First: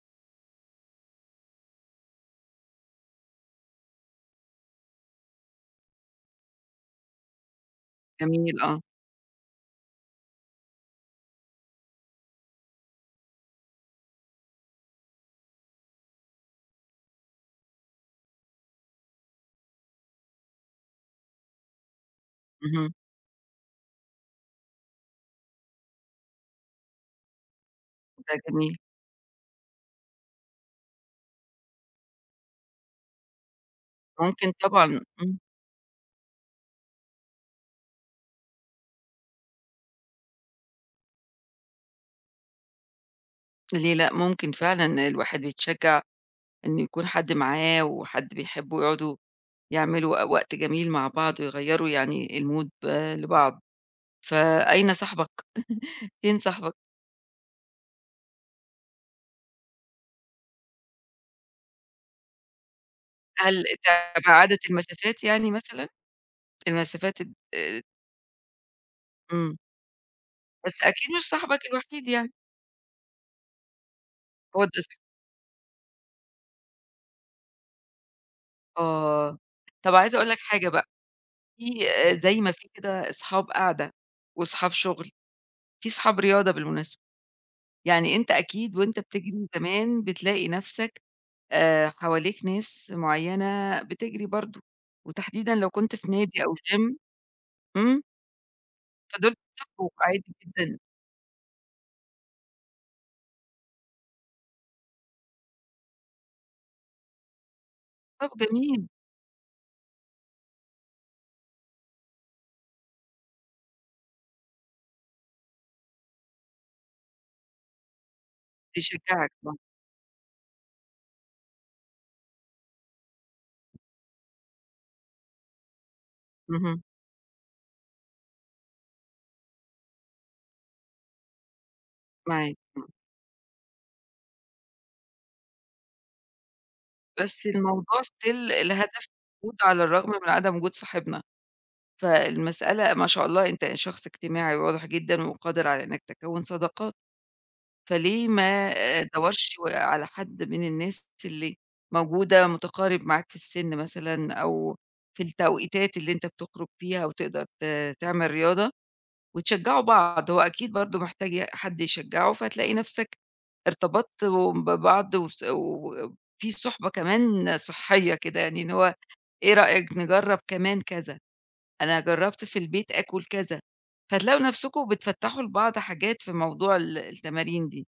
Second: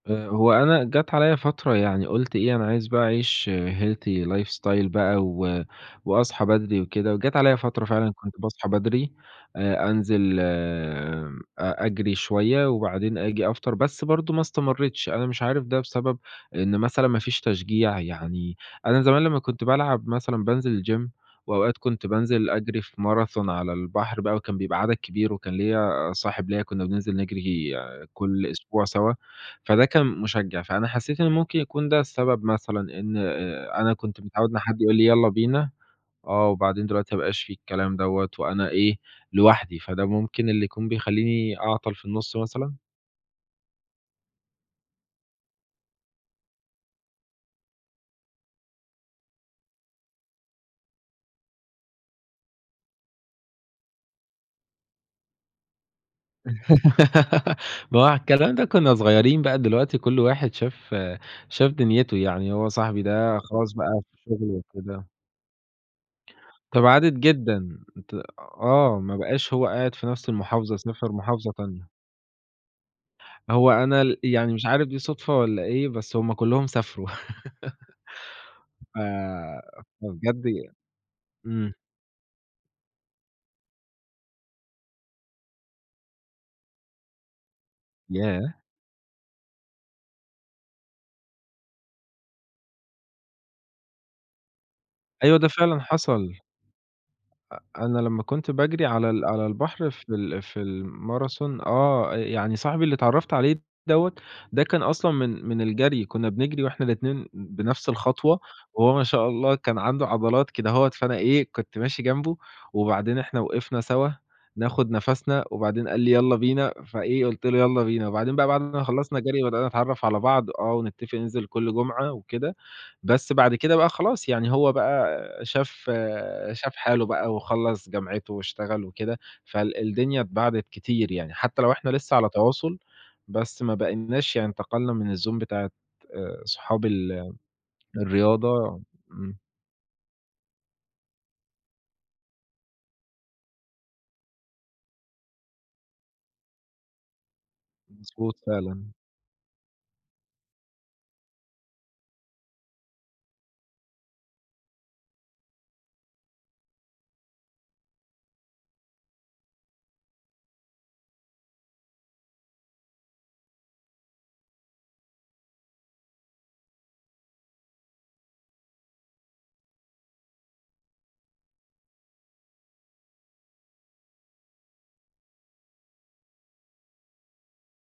آآ، هو أنا جات عليَّ فترة يعني قُلت إيه أنا عايز بقى أعيش Healthy life style بقى و وأصحى بدري وكده، وجات عليَّ فترة فعلًا كنت جميل، باصحى آه. بدري، آآ، أنزل أ أجري شوية، وبعدين آجي أفطر، بس برضه ما استمريتش أنا مش عارف ده بسبب إن مثلًا ما فيش تشجيع، يعني أنا زمان لما كنت بالعب مثلًا بانزل الGym وأوقات كنت بانزل أجري في اهم. Marathon على البحر بقى، وكان بيبقى عدد كبير، وكان ليّا صاحب ليّا كنا بننزل نجري ده كل جميل. أسبوع سوا، فده كان مُشجع، فأنا حسيت إنه ممكن يكون ده السبب مثلًا إن، آآ، أنا كنت متعود ممكن إن حد يقول طبعًا لي يالّا إمم. بينا آه، وبعدين دلوقتي ما بقاش في الكلام دوّة، وأنا إيه لوحدي، فده ممكن اللي يكون بيخليني أعطل في النص مثلًا؟ ليه لأ، ممكن فعلًا الواحد بيتشجع إنه يكون حد معاه، وحد بيحبه يقعدوا يعملوا وق وقت جميل مع بعض، ويغيَّروا يعني الMood لبعض، فأين صاحبك فين صاحبك؟ ما هو على الكلام ده كنّا صغيرين بقى دلوقتي كل واحد شاف شاف دنيته، يعني هو صاحبي ده هل خلاص بقى في شغله، تباعدت وكده. المسافات يعني مثلًا؟ تباعدت المسافات جدًا ات ت آه ما بقاش إمم. هو قاعد في نفس المحافظة، بس أكيد سافر مش محافظة صاحبك تانية. الوحيد يعني؟ هو أنا ال يعني هو مش عارف [unintelligible] دي صدفة، والّا إيه بس هُم كلهم سافروا ف آه طب عايزة أقول لك فبجد حاجة بقى، في إمم. زي ما في كده اصحاب قعدة، وصحاب شغل، في صحاب رياضة بالمناسبة، يعني أنت ياه! أكيد، وأنت بتجري زمان بتلاقي نفسك، آآ، حواليك ناس معينة بتجري برضه، أيوه، ده وتحديدًا لو فعلًا كنت في حصل. نادي، أو Gym أ أنا إمم. لمّا كنت باجري على ال فدول على يتصاحبوا البحر في عادي ال في جدًا. ال Marathon آه يعني صاحبي اللي اتعرّفت عليه دوّة ده كان أصلًا من من الجري كنا بنجري وإحنا الاتنين بنفس طب الخطوة، جميل. وهو ما شاء الله كان عنده عضلات كدهوَّة، فأنا إيه كنت ماشي جنبه، وبعدين إحنا وقفنا سوا ناخُد نفَسنا، وبعدين قال لي يالّا بينا، فإيه قُلت له يالّا بينا، وبعدين بقى بعد ما خلصنا بيشجعك جري، آه. بدأنا نتعرف على بعض، آه، ونتفق ننزل كل جمعة وكده، بس بعد كده بقى خلاص يعني هو بقى شاف شاف اهم. حاله بقى، وخلّص جامعته، واشتغل وكده، فال الدنيا اتباعدت كتير يعني، حتى لو إحنا لسه على معاك، تواصل، إمم. بس ما باقيناش يعني انتقلنا من الZone بتاعة، آآ، صحاب ال بس الموضوع Still الرياضة لهدف إمم. موجود على الرغم من عدم وجود صاحبنا، فالمسألة ما شاء الله أنت شخص اجتماعي واضح جدًا، وقادر على إنك تكوِّن صداقات، فليه مضبوط ما فعلًا. أدوَّرش على حد من الناس اللي موجودة، مُتقارب معاك في السن مثلًا، أو في التوقيتات اللي أنت بتخرُج فيها، وتقدر ت تعمل رياضة، وتشجعوا بعض، هو أكيد برضه محتاج ي حد يشجعه، فتلاقي نفسك ارتبطتم ببعض وس وفي صُحبة كمان صحية كده يعني إن هو، إيه رأيك نجرب كمان كذا أنا جربت في البيت آكُل كذا، فتلاقوا نفسكم بتفتَّحوا لبعض حاجات في موضوع ال التمارين دي.